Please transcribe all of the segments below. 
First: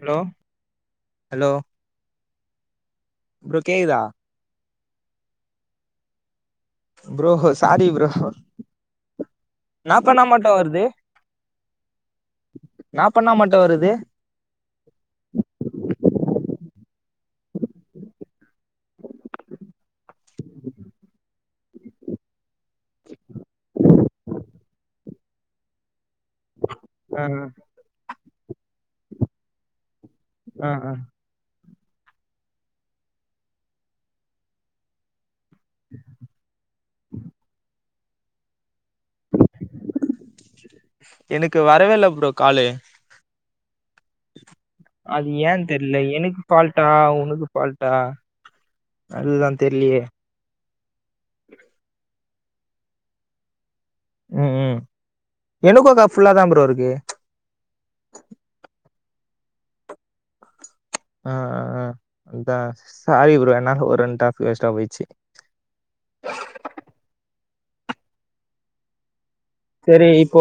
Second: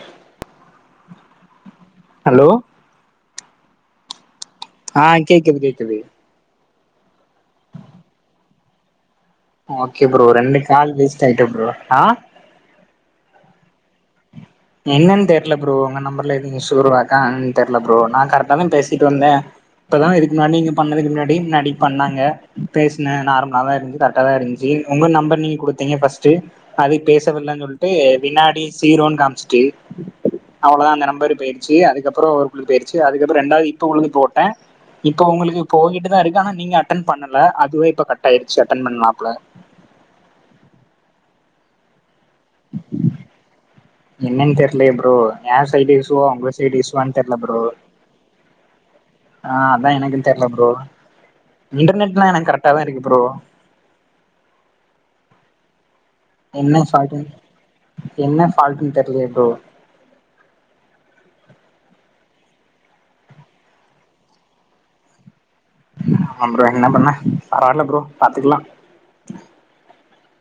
Hello hello hello bro கேக்தா ஆ கேக்குது கேக்குது ப்ரோ சாரி ப்ரோ நா ஓகே பண்ணா ப்ரோ மட்டு ரெண்டு வருது கால் வேஸ்ட் ஆயிட்ட ப்ரோ ஆ நா பண்ணா மட்டு வருது என்னன் தெர்ல ப்ரோ உங்க நம்பர்ல எதுங்க சோருவாக்கா என்னன் தெர்ல ப்ரோ நா கரெக்டா தா பேசிட்டு வந்த இப்பதா இதுக்கு முன்னாடி நீ பண்ணதுக்கு பின்னாடி முன்னாடி பண்ணாங்க பேசுன நார்மலா தா இருந்து கரெக்ட தா இருந்ச்சு உங்க நம்பர் நீங்க குடுத்தீங்க ஃபர்ஸ்ட்டு அது ஆ பேசவில்லன் சொல்ட்டு வினாடி சீரோன் காம்ச்சிட்டு ஆ ஆ அவ்ளோதா அந்த நம்பர் இப்ப எதுக் ச்சி அதுக்கப்றோ ஒரு புள்ளைக் போய்டுச்சு அதுக்கப்பு ரெண்டாவ்து இப்ப உளுக் போட்ட இப்ப உங்குளுக் கு போயிட்டு தா இருக்கு ஆனா நீங்க அட்டன் பண்ணல அதுவே இப்ப கட் ஆயிட்ச்சு அட்டென் பண்லாப்புல எனக்கு வரவே இல்ல ப்ரோ கால்லு என்னன்னு தெர்லயே ப்ரோ அது ஏ ஏன் சைடு தெர்ல இஷ்யூவா எனக்கு உங்க சைடு ஃபால்ட்டா இஷ்யூவான்னு தெர்ல உனக்கு ப்ரோ ஃபால்ட்டா அதுக்கு தா ஆ அதா தெர்லியே எனக்கு தெர்ல ப்ரோ இன்டர்நெட்லா எனக்கு கரெக்டா தா இருக்கு ப்ரோ ம் ம் எனக்கோ தா ஃபுல்லா தா ப்ரோ என்ன இருக்கு ஃபால்ட்டுன் என்ன ஃபால்ட்டுன் தெர்லியே ப்ரோ ஆ ஆ அதுதா சாரி ப்ரோ என்னால ஒரு ரெண் டாஸ்க் வேஸ்ட்டா போச்சு ஆம் ப்ரோ என்ன பண்ண பரவாயில்ல ப்ரோ பாத்துக்கலா செரி இப்போ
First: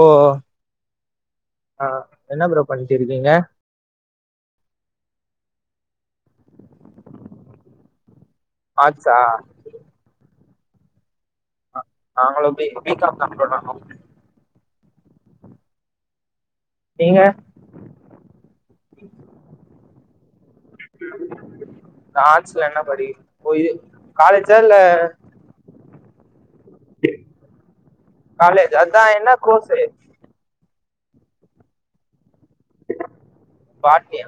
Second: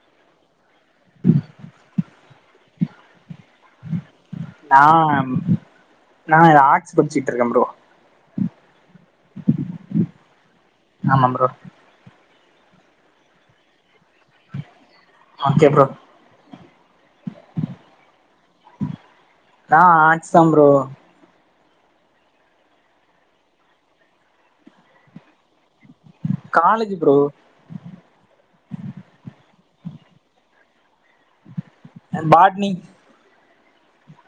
அ என்ன ப்ரோ பண்ணிட்டு இருக்கீங்க நா நா ஆர்ட்ஸ் படிச்சிட்ருக்கே ப்ரோ ஆச்சா ஆமாம் ப்ரோ நாங்களு பி பி காம்தா ப்ரோ நானு ஆக்கே ப்ரோ நீங்க தா ஆர்ட்ஸ்தாம் ப்ரோ ஆர்ட்ஸ்ல என்ன படிகி போயி காலேஜா இல்ல காலேஜி ப்ரோ காலேஜா அதா என்னா கோர்ஸு அ பாட்னி பாட்னியா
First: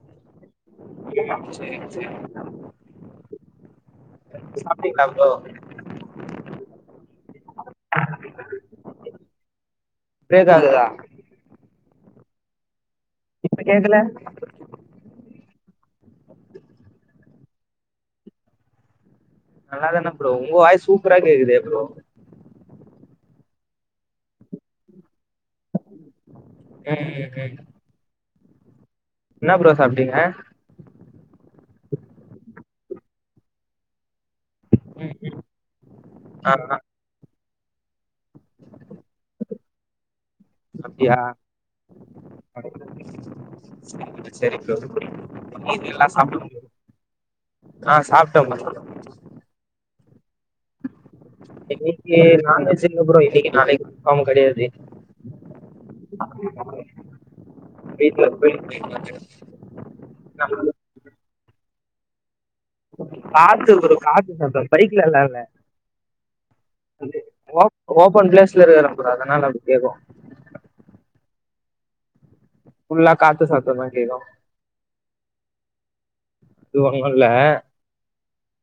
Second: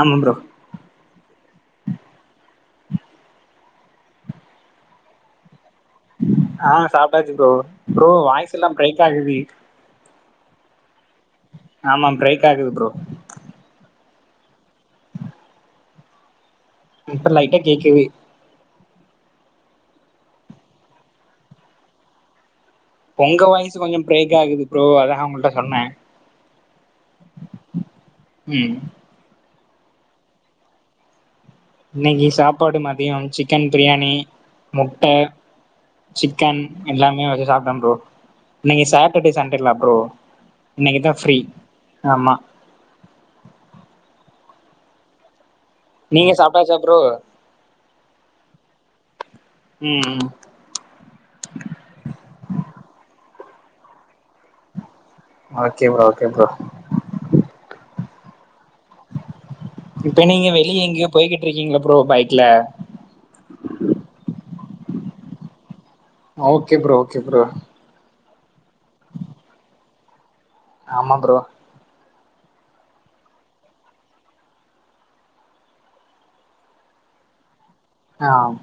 ஆமா ப்ரோ ம் சேர் சே சாப்ட்டீங்ளா ப்ரோ ஆ சாப்ட்டாச்சு ப்ரோ ப்ரோ வாய்ஸ் எல்லாம் பிரைக் ஆகுது பிரேக் ஆகுதா ஆமா பிரைக் ஆகுது ப்ரோ இப்ப கேகல இப்ப லைட்டா கேக்கிது நல்லா தானே ப்ரோ உங்க வாய்ஸ் சூப்பரா கேகுதே ப்ரோ பொங்க வாய்ஸு கொஞ்சோ பிரேக் ஆகுது ப்ரோ அதாம் ஒங்கள்ட சொன்னே ம் ம் ம் என்னா ப்ரோ சாப்ட்டீங்க இன்னைகி சாப்பாடு மதியம் சிக்கன் பிரியாணி முட்ட ஆ சிக்கன் ஆ எல்லாமே வெச்சு சாப்டேம் ப்ரோ இன்னைகி சாட்டர்டே சண்டேல்லா ப்ரோ இன்னைக்குதா ஃப்ரீ ஆமா [unintelligible] சேரி ப்ரோ நீங்க சாப்ட்டாச்சா ப்ரோ ஆ சாப்ட்டோம் ப்ரோ ம் ம் எங்க வீட்லியே நான்வெஜ்ஜி இல்ல ப்ரோ இன்னைகி நாளைகி ஆமு கெடையாது ஓகே ப்ரோ ஓகே ப்ரோ வீட்ல [unintelligible] போய்கிட்ருக்கீங்ள ப்ரோ பைக்ல காத்து ப்ரோ காத்து சத்தோ பைக்லலா இல்ல okay bro okay bro open பிளேஸ்ல இருகறம் ப்ரோ அதனால அப்டி கேகு ஆமா ப்ரோ ஃபுல்லா காத்து சத்தோந் கேகு து ஒன்னுல்ல ஆம்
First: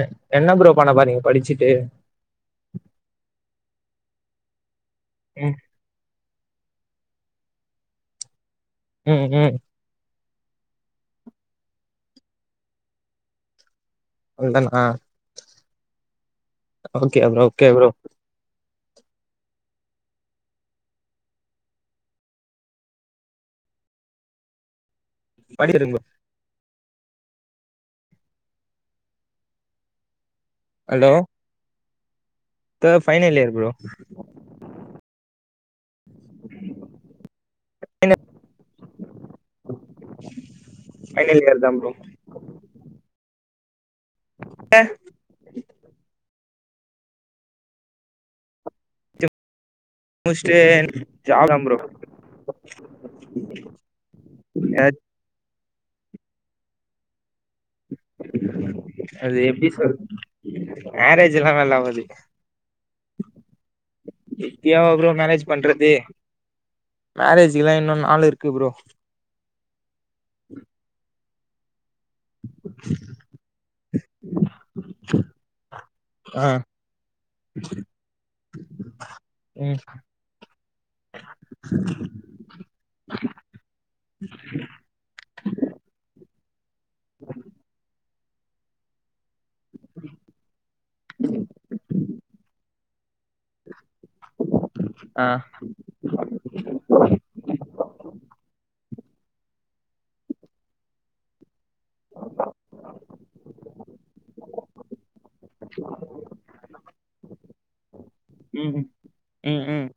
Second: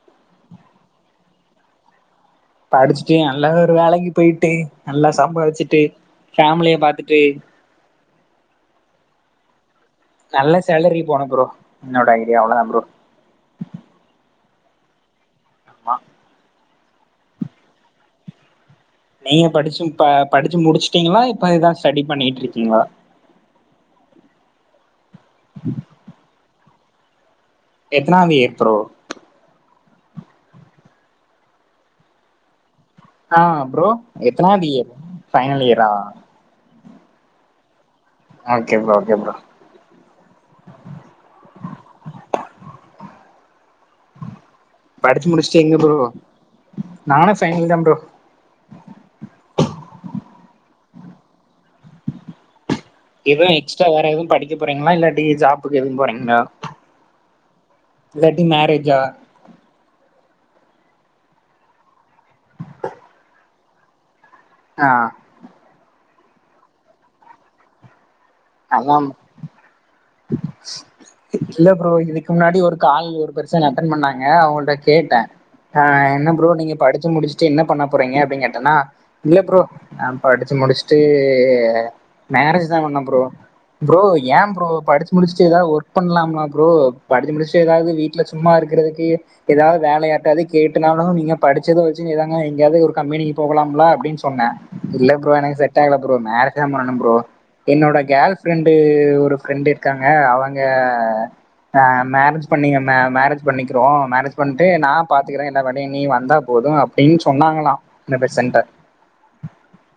ம் என்ன ப்ரோ பண்ண பாரிங்க படிச்சிட்டு படிச்சிட்டு நல்ல ஒரு வேலைகிப் போயிட்டு நல்லா ம் சம்பாதிச்சிட்டு ஃபேமிலிய பாத்துட்டு ம் ம் நல்ல சேலரி போனும் ப்ரோ என்னேட ஐடியா அவள தா ப்ரோ ந்தன் ஆ ஆ ஓகே ப்ரோ ஓகே ப்ரோ நீங்க படிச்சு ப படிச்சும் முடிச்சுட்டீங்களா இப்ப இதா ஸ்டடி பண்ணீட்ருக்கீங்களா படிடுங்க எத்தனா இயர் ப்ரோ அலோ ஆ ப்ரோ எத்தனாவது இயர் ப்ரோ ஃபைனல் இயரா என்ன okay bro okay bro final இயர்தா ப்ரோ படிச்சு முடிசட்டு எங்க ப்ரோ நானு செகண்ட் தா ப்ரோ முஸ்ட்டு ஜாப் தா ப்ரோ எதுவ எக்ஸ்ட்ரா வேற எதுவு படிக்க போறீங்களா இல்லாட்டி ஜாப்புக்கு எதுவு போறீங்களா இல்லாட்டி மேரேஜா அது எப்படி சொ மேரேஜ் எல்லா நல்லவாது ப்பியாவ ஆ ப்ரோ மேரேஜ் பண்றது மேரேஜ்க்கு எல்லா இன்னு நாள் இருக் ஆமம் இல்ல ப்ரோ இது க்கு முன்னாடி ஒரு கால் ஒரு பெருசா அட்டன் பண்ணாங்க அவங்கள்ட்ட கேட்டே ஆ என்ன ஆ ப்ரோ நீங்க படிச்சு முடிச்சுட்டு என்ன பண்ண போறீங்க அப்படின் கேட்டன்னா இல்ல ப்ரோ ம் அப் படிச்சு முடுஸ்ட்டு மேரேஜ் தா பண்ணே ப்ரோ ப்ரோ ஏ ப்ரோ படிச்சு முடிஸ்ட்டு எதாவ ஒர்க் பண்லாம்மா ப்ரோ படிச்சு முடிஸ்ட்டு எதாவது வீ ட்ல சும்மா இருக்கிறதுக்கு எதாவது வேலையாட்டு அதுக் கேட்டுனாலு நீங்க படிச்சத வச்சு நீதாங்க எங்கயாவது ஒரு கம்பினிக் போகலாம்ல அப்படின் சொன்னே இல்ல ஆ ப்ரோ எனக்கு செட் ஆகல ப்ரோ மேரேஜ் தா பண்ணனும் ப்ரோ என்னோட கேல் ஃப்ரெண்டு ஒரு ஃப்ரெண்டு் இருக்காங்க அவங்க ஆ மேரேஜ் பண்ணீங்க மே மேரேஜ் பண்ணிக்கிறோ மேரேஜ் பண்ட்டு நா பாத்துக்குறே எல்லா வேலையு நீ வந்தா போது அப்டின் சொன்னாங்களா இந்த பெஸ் சென்ட ம் ம் ம்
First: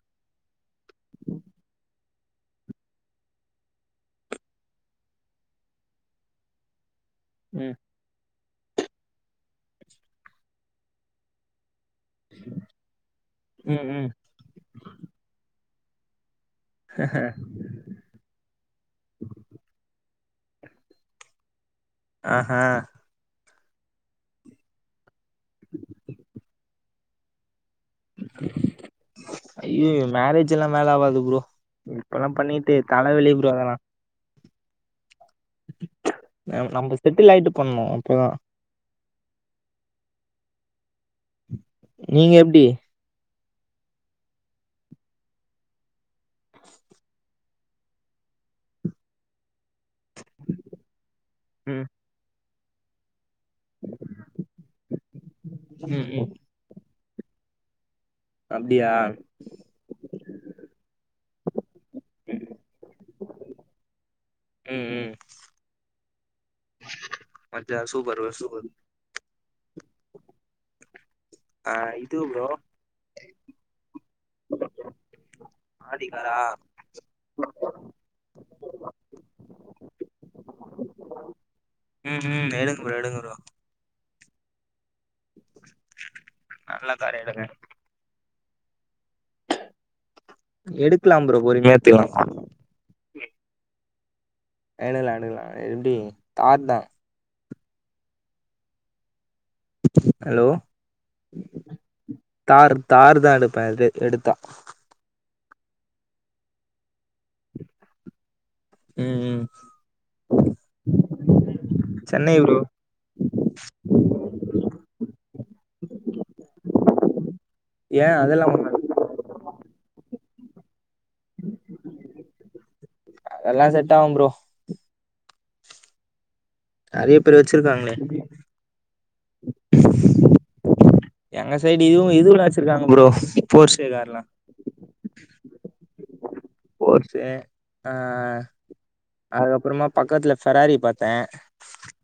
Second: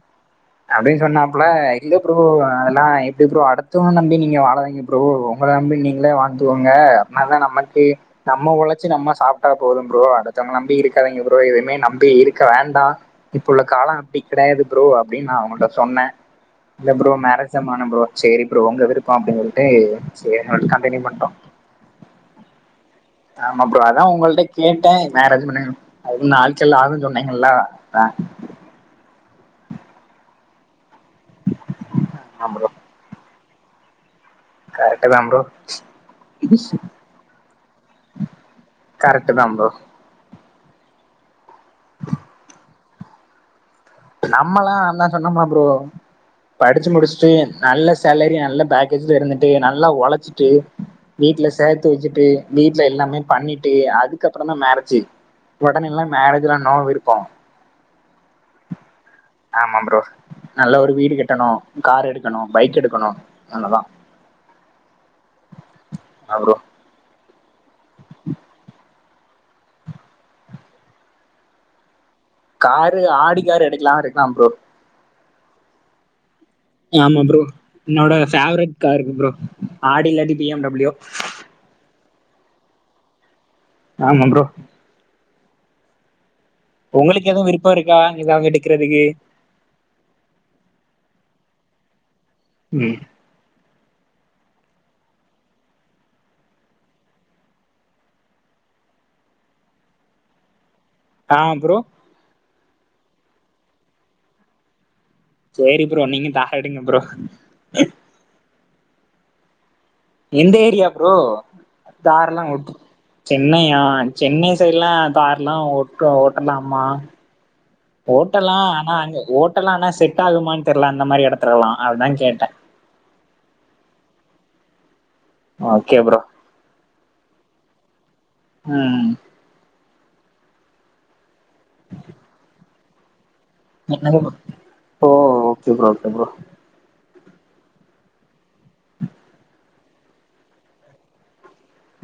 அப்டின் சொன்னாப்புல இல்ல ப்ரோ அ அதெல்லா இப்படி ப்ரோ அடுத்தவங்க நம்பி நீங்க வாழாதீங்க ப்ரோ உங்கள நம்பி நீங்களே வாழ்ந்துக்கோங்க என்ன தா ம் நமக்கு நம்ம உழச்சு நம்ம சாப்ட்டா போதும் ப்ரோ அடுத்தங் நம்பி இருக்காதீங்க ப்ரோ எதுமே நம் பி இருக்க வேண்டா இப்ப உள்ள கால ம் ம் அப்படி கிடையாது ப்ரோ அப்படின் நா அவங்கள்ட்ட சொன்னே இல்ல ப்ரோ மேரேஜ் தா பண்ணும் ப்ரோ சேரி ப்ரோ உங்க விருப்போ அப்டின் சொல்ட்டு சேரின் கண்டியூ பண்ட்டோ ஆ ஆ ஆமா ப்ரோ அதா உங்கள்ட்ட கேட்டே மேரேஜ் பண்ண அது நாட்கள் ஆகுன் சொன்னீங்கல்லா ஐயோயோ மேரேஜ் எல்லா மேல ஆவாது ப்ரோ இப்ப எல்லா ஆமா பண்ணிட்டு தலவலி ப்ரோ அதெல்லா கரெக்ட்டு தா ப்ரோ நம்ம செட்டில் ஆயிட்டு பண்ணு அப்பதா கரெக்ட்டு தா ப்ரோ நீங்க எப்டி நம்மல்லா அண்ணா சொன்னோம்மா ப்ரோ படிச்சு முடிஸ்ட்டு நல்ல சேலரி நல்ல பேக்கேஜ் இருந்துட்டு நல் ல ஒழச்சுட்டு வீட்டுல ம் சேத்து வச்சுட்டு வீட்டுல எல்லாமே பண்ணி டே அதுக்கப்புறம் தா மேரேஜ் ஒடனேல்லா ம் ம் மேரேஜ்லா நோ விருப்போ அப்டியா ஆமா ப்ரோ நல்ல ஒரு வீடு கட்டணும் கார் எடுக்கணும் பைக் எடுக்கணும் அவ்ளோதா ம் ம் ஆ ப்ரோ பாத்தியா சூப்பர் ப்ரோ சூப்பர் ஆ இது ப்ரோ காரு ஆடி காரு எடுக்குலாட்ருக்குலா ப்ரோ ஆடி காரா ஆமா ப்ரோ என்னோட ஃபேவரேட் காருங்க ப்ரோ ஆடி இல்லாட்டி பி எம் டபிள்‌ யூ ம் ம் எடுங்க ப்ரோ எடுங்க ப்ரோ ஆமா ப்ரோ நல்ல கார் உங்களுக்கு எடுங்க எதுவும் விருப்போ இருக்கா இது அவங்க எடுக்குறதுக்கு எடுக்குலாம் ப்ரோ பொறுமியா எத்துக்குலாம் ம் எடுக்குலா எடுக்குலா எப்டி தார் தா ஹலோ ஆ ப்ரோ தார் தாரு தா எடுப்பேன் இது எடுத்தா சேரி ப்ரோ நீங்க தார் எடுங்க ப்ரோ ம் ம் எந்த ஏரியா ப்ரோ தார் சென்னை ல்லா ப்ரோ உட் சென்னையா சென்னை சைட்லா தார் ல்லா ஓட்டோ ஓட்டலாமா ஏ அதெல்லா ஓட்டல்லா ஒன்னு இல்ல ஆனா அங்க ஓட் ட்டலா ஆனா செட் ஆகுமான் தெர்ல அந்த மாரி எடத்துலல்லா அதுதா கேட்டே அதெல்லா செட் ஆவும் ப்ரோ ஓகே ப்ரோ நெறைய பேர் வெச்சுருக்காங்களே ம் எங்க சைடு இதுவும் இதுவுல்லா வெச்சுருக்காங்க ப்ரோ போர்சே என்னங் கார்லா ப்ரோ ஓ okay bro okay bro Porsche ஆ அதுக்கப்புறமா பக்கத்துல ஃபெராரி பாத்தே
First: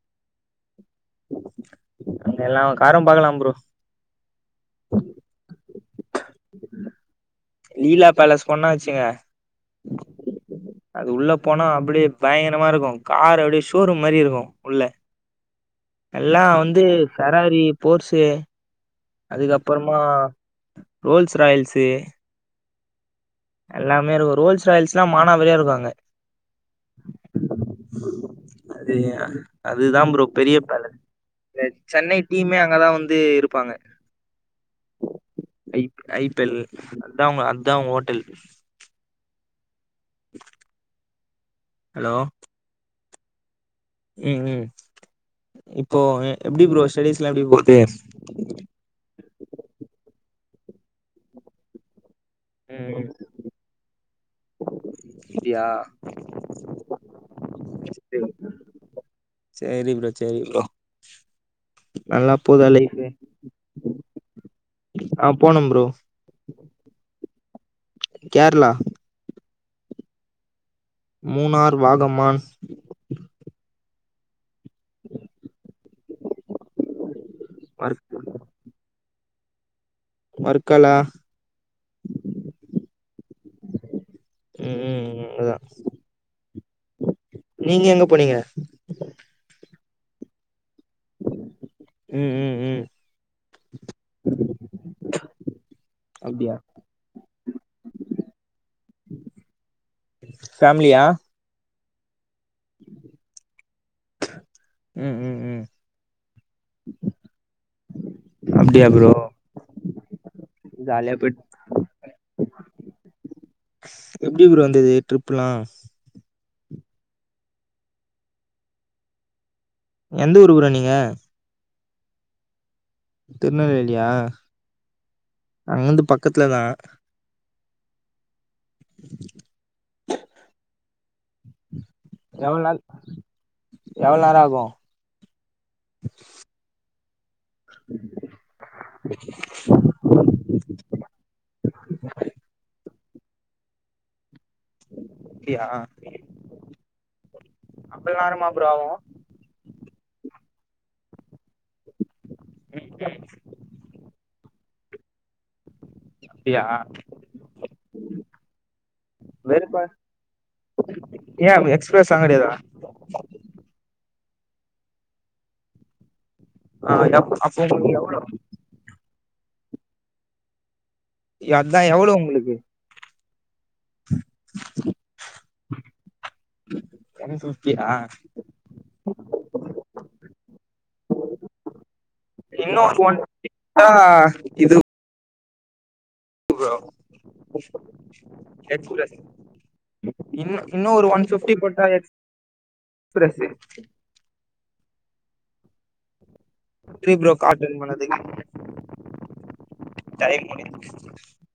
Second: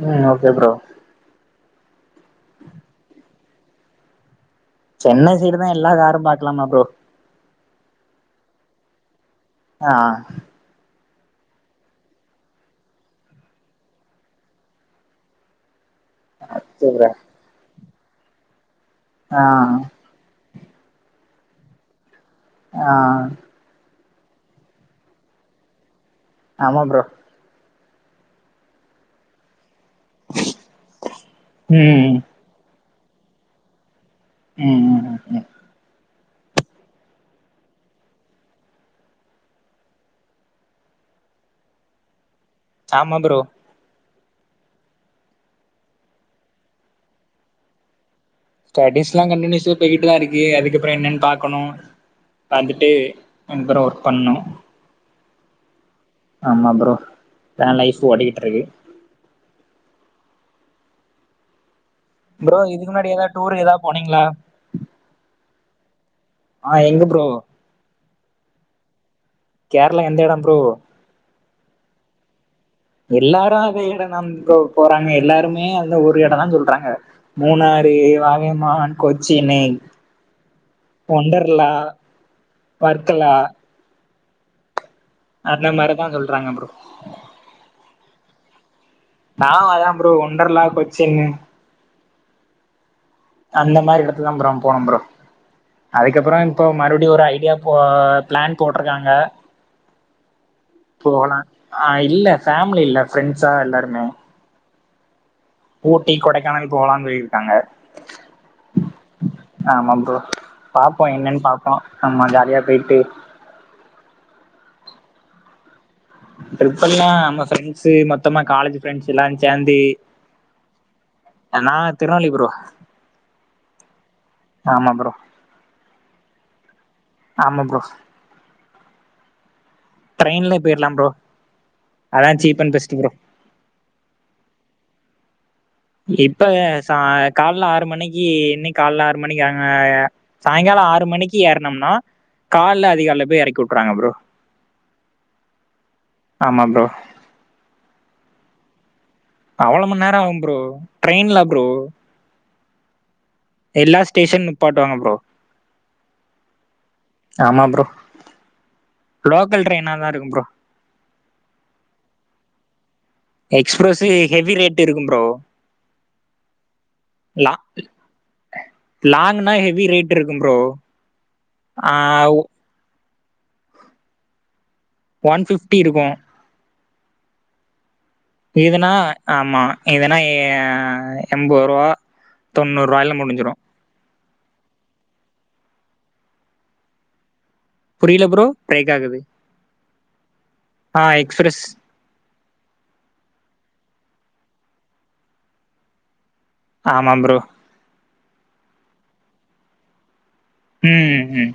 ம் ஓகே ப்ரோ அங்க எல்லா காரும் பாக்கலாம் ப்ரோ சென்னை சைடுதா எல்லா காரும் பாக்குலாமா ப்ரோ லீலா பேலஸ் போண்னா வச்சுங்க ஆ ஆ அது உள்ள போனா அப்புடே பயங்கரமா இருக்கும் கார் அப்புடே ஷோரூம் மாரி இருக்கும் உள்ள எல்லா வந்து சரி ப்ரோ ஃபெராரி போர்ஸு ஆ அதுக்கப்புறமா ரோல்ஸ் ராயில்ஸு ஆ எல்லாமே இருக்கும் ரோல்ஸ் ராயில்ஸ் ல்லா மானாவரியா இருக்கும் அங்க ஆமா ப்ரோ அது அந் அதுதா ப்ரோ பெரிய பேலஸ் இந்த ம் சென்னை டீமே அங்கதா வந்து இருப்பாங்க ம் ம் ஐ ஐ பேல் அதா உங் அதா ஓட்டல் ஹலோ சாமா ப்ரோ ம் ம் இப்போ எ எப்டி ப்ரோ ஸ்டடிஸ்லா எப்டி போது ஸ்டடிஸ்ல்லா கண்டினியூஸ்ஸா போய்கிட்டுதா இருக்கு அதுக்கப்றோ என்னெனு பாக்கணு ம் வந்துட்டு ம் ரெண்டு பேரு ஒர்க் பண்ணோ அப்டியா ஆமா ப்ரோ தா லைஃப் ஓடிகிட் இருக்கு சேரி ப்ரோ சேரி ப்ரோ நல்லா ப்ரோ போதா இதுக்கு லைஃபு முன்னாடி ஏதா டூர் எதா போனீங்ளா ஆ போனே ப்ரோ ஆ எங்க ப்ரோ கேரளா கேரளா எந்த எடோ ப்ரோ மூனார் வாகமான் எல்லாரு அதே எடந்தா ப்ரோ போறாங்க எல்லாருமே அந்த ஒரு எடந்தா சொல்றாங்க மூணாரு வர் வாகைமான் கொச் சினு வர்க்கலா ஒண்டர்லா வர்க்கலா ம்ம்ம் அந்த மார்தா சொல்றாங்க ப்ரோ நீங்க எங்க போனீங்க நா அதா ப்ரோ ஒண்டர்லா கொச்சின்னு ம் ம் ம் அந்த மாரி எடத்துக்குதா ப்ரோ போனோம் ப்ரோ அதுக்கப்றோ அப்டியா இப்போ மறுபடியு ஒரு ஐடியா போ ப்ளன் போட்ருக்காங்க ஃபேமிலியா ஆ இல்ல ஃபேமிலி இல்ல ஃப்ரெண்ட்ஸா எல்லாருமே ம் ம் ம் ஊட்டி கொடைக்கானல் போலான் சொல்லிருக்காங்க அப்டியா ப்ரோ ஆமா ப்ரோ பாப்போ ஜாலியா என்னன் போய்ட் பாப்போ நம்ம ஜாலியா போய்ட்டு எப்டி ப்ரோ இருந்தது ட்ரிப்புலா ட்ரிப்பெல்லா நம்ம ஃபெரெண்ட்ஸு மொத்தமா காலேஜ் ஃப்ரெண்ட்ஸ்ஸுல்லா சேந்து எந்த ஊர் ப்ரோ நீங்க நா திருநவலி ப்ரோ திருநவேலியா ஆமா ப்ரோ அங்கருந்து பக்கத்துல தா ஆமா ப்ரோ ட்ரெயின்லே போய்ர்லா ப்ரோ அதா சீப் அண்ட் பெஸ்ட் ப்ரோ எவ்ள் நேரோ ஆகு இப்ப சா கால்ல ஆறு மணிக்கி இன்னைக் கால்ல ஆறு மணிக்கி ஆ அ சாயங்காலோ ஆறு மணிக்கி ஏறுனோம்னா கால்ல அதிகால்ல பேய் எறக்கி வுட்றாங்க ப்ரோ அப்டியா ஆமா ப்ரோ அப்லா வருமா ப்ரோ அவ்ளோ மண் நேரோ ஆகும் ப்ரோ ட்ரெயின்லா ப்ரோ ம்ம் எல்லா ஸ்டேஷன் நிப்பாட்டுவாங்க ப்ரோ அப்டியா யா ஆமா ப்ரோ லோக்கல் ட்ரெயினா தான் இருக்கும் ப்ரோ ஏன் எக்ஸ்பிரெஸ்லாங் கெடையாதா எக்ஸ்பிரஸு ஹெவி ரேட் இருக்கும் ப்ரோ ஆ அதுக்கப் அப்போ உங்ளுக்கு எவ்ளோ லாங்குனா ஹெவி ரேட் இருக்கும் ப்ரோ இய அதான் ஆ எவ்ளோ உங்ளுக்கு ஒன் ஃபிஃப்டி இருக்கும் ஒன் ஃபிஃப்டியா இதுனா ஆமா இதெனா எய எம்பொ ரூவா தொண்ணூ ரூாவாயில முடிஞ்சிரும் ஆஹ் இது இது ப்ரோ புரியல ப்ரோ பிரேக் எக்ஸ்பிரஸ் ஆகுது இன் இன்னா ஆ ஒரு ஒன் ஃபிஃப்டி எக்ஸ்பிரஸ் போட்டா எஸ் எஸ்பிரஸு நன்றி ப்ரோ கார் டென் பண்ணதுக்கு டைம் முடிஞ்சு ம். ம்.